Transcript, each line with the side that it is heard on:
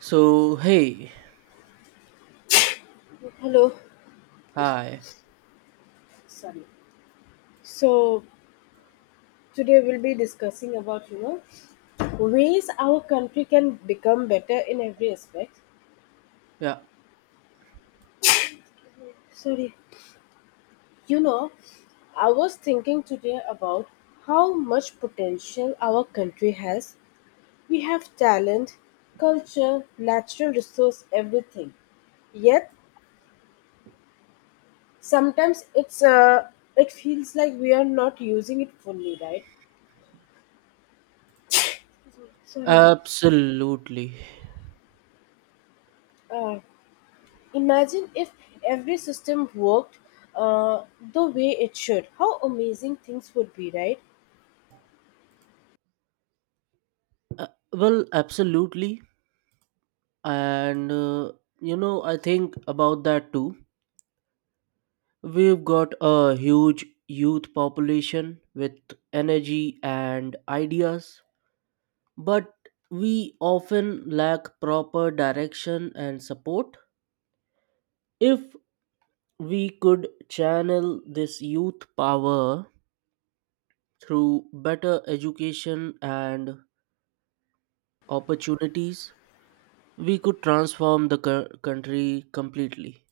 right: So, hey,
left: Hello.
right: hi.
left: Sorry. So today we'll be discussing about ways our country can become better in every aspect.
right: Yeah,
left: Sorry. You know, I was thinking today about how much potential our country has. We have talent, culture, natural resource, everything. Yet sometimes it feels like we are not using it fully, right? Sorry.
right: absolutely.
left: Uh, Imagine if every system worked uh, the way it should. How amazing things would be, right?
right: Uh, well, absolutely. And you know, I think about that too. We've got a huge youth population with energy and ideas, but we often lack proper direction and support. If we could channel this youth power through better education and opportunities, we could transform the country completely.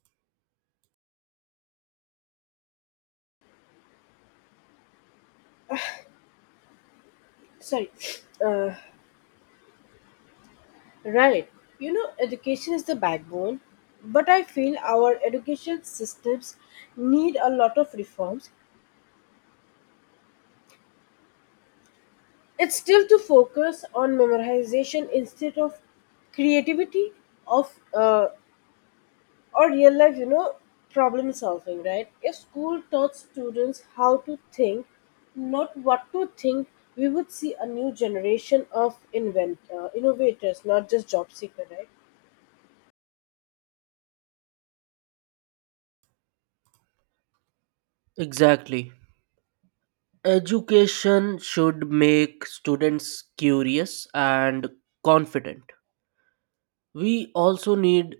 left: Sorry, uh, right. Education is the backbone, but I feel our education systems need a lot of reforms. It's still to focus on memorization instead of creativity of or real life, problem solving, right? If school taught students how to think, not what to think, we would see a new generation of invent innovators, not just job seeker, right?
right: Exactly. Education should make students curious and confident. We also need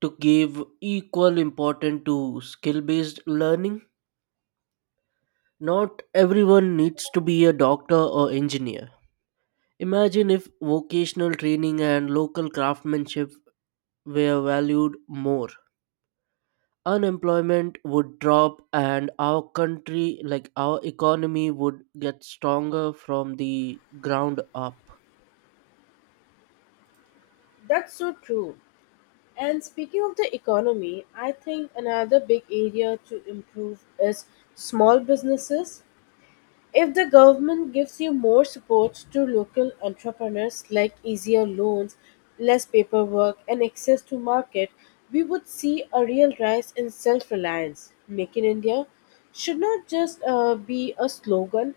right: to give equal importance to skill based learning. Not everyone needs to be a doctor or engineer. Imagine if vocational training and local craftsmanship were valued more. Unemployment would drop and our country like our economy would get stronger from the ground up.
left: That's so true. And speaking of the economy, I think another big area to improve is small businesses. If the government gives you more support to local entrepreneurs, like easier loans, less paperwork, and access to market, we would see a real rise in self reliance. Make in India should not just be a slogan,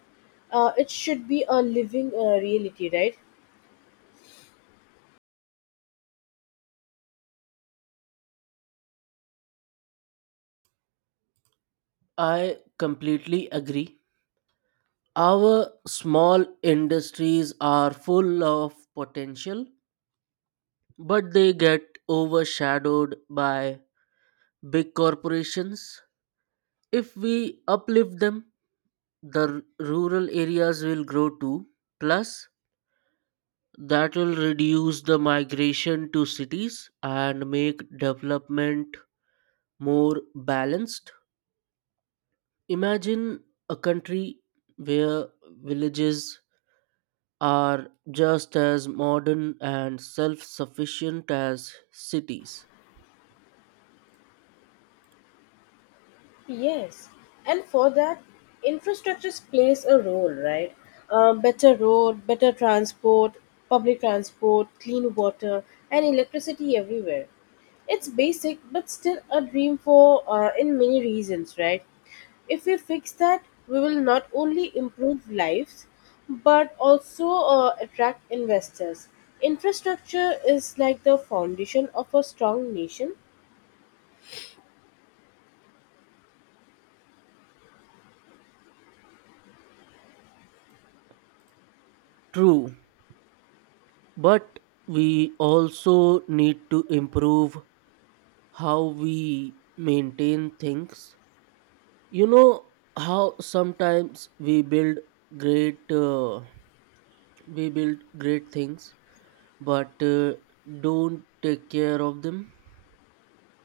left: it should be a living reality, right?
right: I completely agree. Our small industries are full of potential, but they get overshadowed by big corporations. If we uplift them, the r- rural areas will grow too. Plus, that will reduce the migration to cities and make development more balanced. Imagine a country where villages are just as modern and self sufficient as cities.
left: Yes, and for that, infrastructures plays a role, right? Better road, better transport, public transport, clean water, and electricity everywhere. It's basic, but still a dream for in many reasons, right? If we fix that, we will not only improve lives, but also attract investors. Infrastructure is like the foundation of a strong nation.
right: True, but we also need to improve how we maintain things. You know how sometimes we great. Uh, build great things but don't take care of them.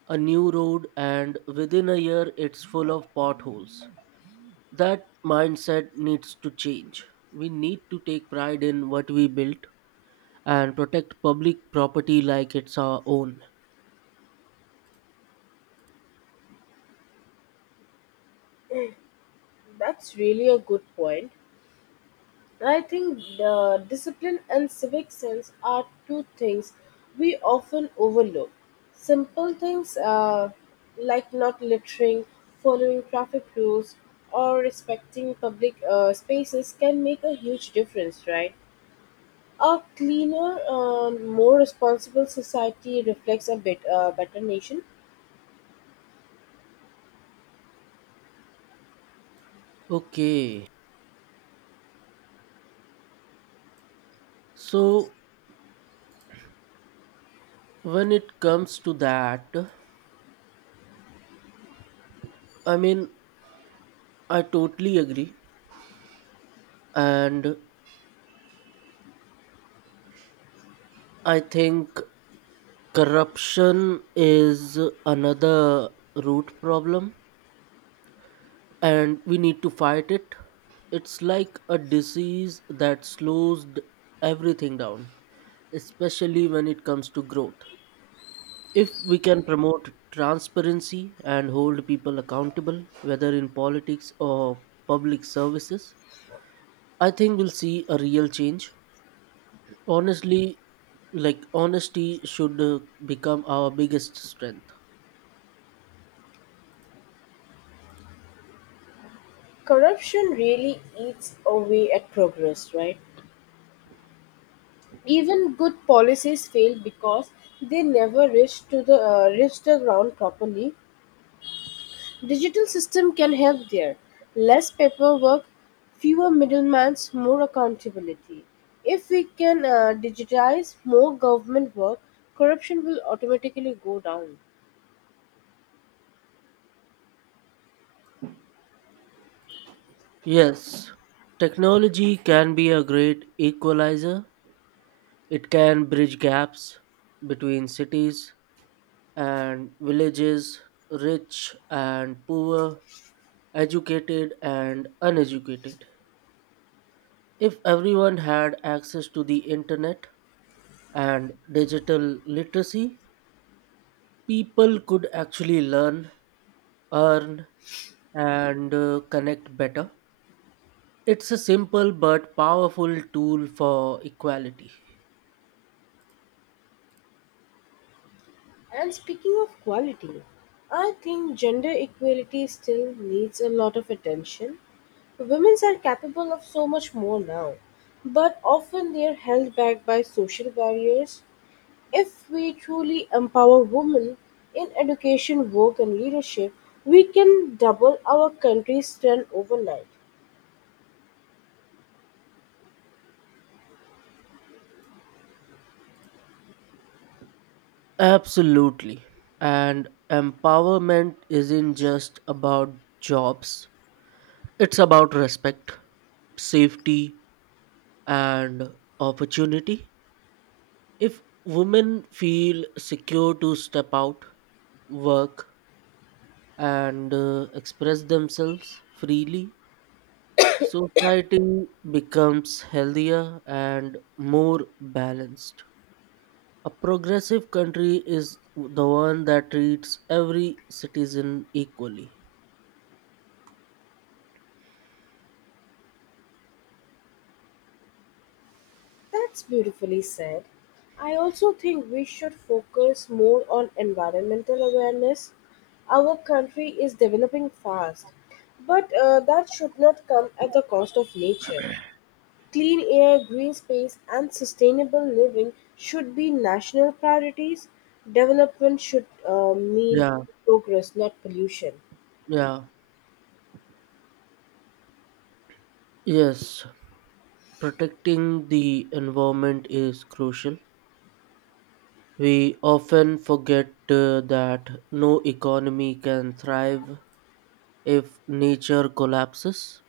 right: A new road and within a year it's full of potholes. That mindset needs to change. We need to take pride in what we built and protect public property like it's our own.
left: That's really a good point. I think the discipline and civic sense are two things we often overlook. Simple things like not littering, following traffic rules, or respecting public spaces can make a huge difference, right? A cleaner, more responsible society reflects a bit better nation.
right: Okay, so when it comes to that, I mean, I totally agree. And I think corruption is another root problem and we need to fight it. It's like a disease that slows everything down, especially when it comes to growth. If we can promote transparency and hold people accountable, whether in politics or public services, I think we'll see a real change. Honestly, like honesty should become our biggest strength.
left: Corruption really eats away at progress, right? Even good policies fail because they never reach the ground properly. Digital system can help there. Less paperwork, fewer middlemen, more accountability. If we can digitize more government work, corruption will automatically go down.
right: Yes, technology can be a great equalizer. It can bridge gaps between cities and villages, rich and poor, educated and uneducated. If everyone had access to the internet and digital literacy, people could actually learn, earn, and connect better. It's a simple but powerful tool for equality.
left: And speaking of quality, I think gender equality still needs a lot of attention. Women are capable of so much more now, but often they are held back by social barriers. If we truly empower women in education, work, and leadership, we can double our country's strength overnight.
right: Absolutely. And empowerment isn't just about jobs, it's about respect, safety, and opportunity. If women feel secure to step out, work, and express themselves freely, society becomes healthier and more balanced. A progressive country is the one that treats every citizen equally.
left: That's beautifully said. I also think we should focus more on environmental awareness. Our country is developing fast, but that should not come at the cost of nature. Clean air, green space, and sustainable living should be national priorities. Development should mean
right: Yeah.
left: progress, not pollution.
right: Yeah, yes, protecting the environment is crucial. We often forget that no economy can thrive if nature collapses.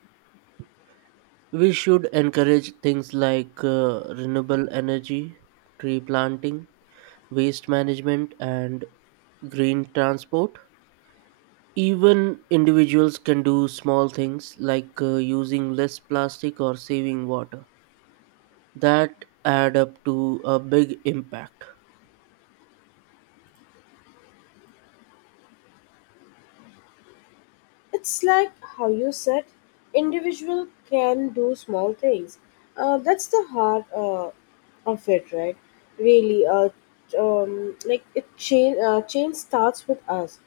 right: We should encourage things like renewable energy, tree planting, waste management, and green transport. Even individuals can do small things like using less plastic or saving water that add up to a big impact.
left: It's like how you said, individual can do small things. That's the heart of it, right? Really, like it change. Change starts with us.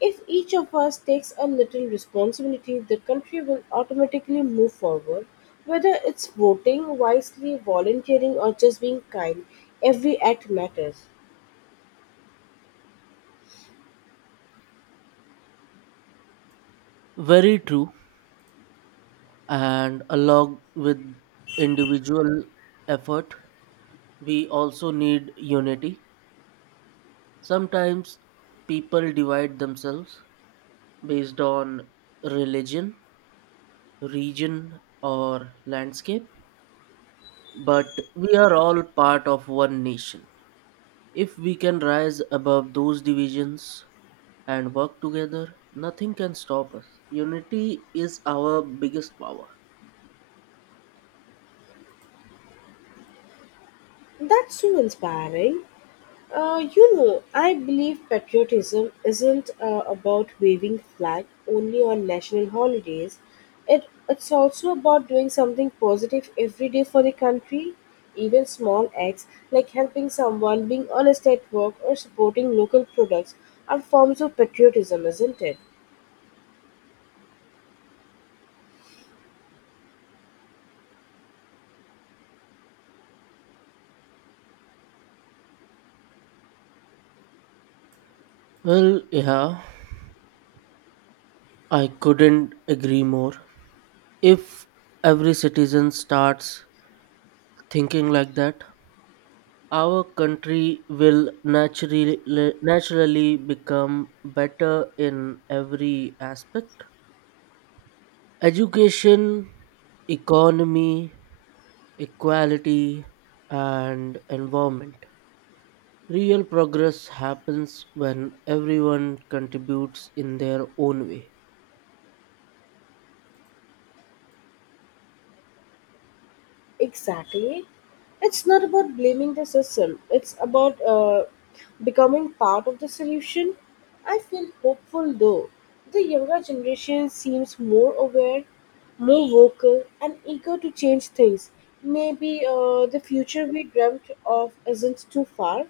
left: If each of us takes a little responsibility, the country will automatically move forward. Whether it's voting wisely, volunteering, or just being kind, every act matters.
right: Very true. And along with individual effort, we also need unity. Sometimes people divide themselves based on religion, region, or landscape, but we are all part of one nation. If we can rise above those divisions and work together, nothing can stop us. Unity is our biggest power.
left: That's so inspiring. I believe patriotism isn't about waving flag only on national holidays. It's also about doing something positive every day for the country. Even small acts like helping someone, being honest at work, or supporting local products are forms of patriotism, isn't it?
right: Well, yeah, I couldn't agree more. If every citizen starts thinking like that, our country will naturally become better in every aspect. Education, economy, equality, and environment. Real progress happens when everyone contributes in their own way.
left: Exactly. It's not about blaming the system, it's about becoming part of the solution. I feel hopeful though. The younger generation seems more aware, more vocal, and eager to change things. Maybe the future we dreamt of isn't too far.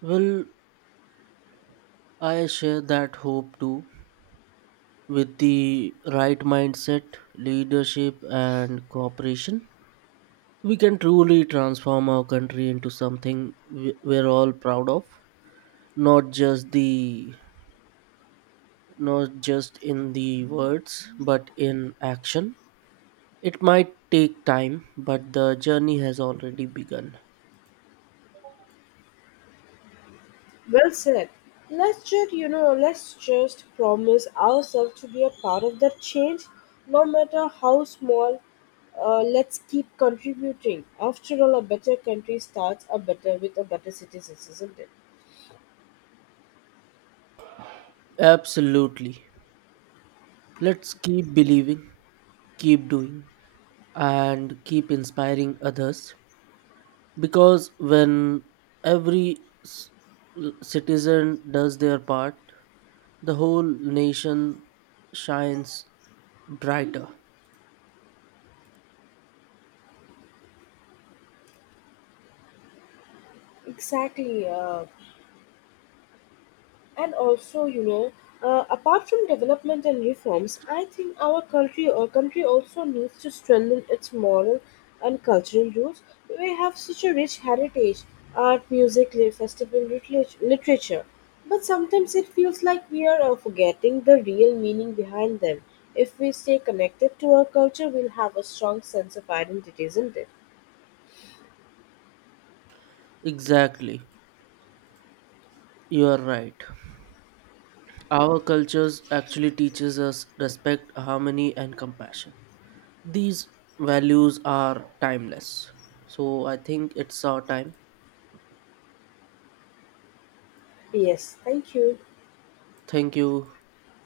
right: Will I share that hope too? With the right mindset, leadership, and cooperation, we can truly transform our country into something we're all proud of. Not just the Not just in the words, but in action. It might take time, but the journey has already begun.
left: Well said. Let's just promise ourselves to be a part of that change, no matter how small. Let's keep contributing. After all, a better country starts a better with a better citizens, isn't it?
right: Absolutely. Let's keep believing, keep doing, and keep inspiring others, because when every s- citizen does their part, the whole nation shines brighter.
left: Exactly. And also, apart from development and reforms, I think our country also needs to strengthen its moral and cultural roots. We have such a rich heritage, art, music, festival, literature. But sometimes it feels like we are forgetting the real meaning behind them. If we stay connected to our culture, we'll have a strong sense of identity, isn't it?
right: Exactly. You are right. Our cultures actually teaches us respect, harmony, and compassion. These values are timeless, so I think it's our time.
left: Yes, thank you.
right: Thank you.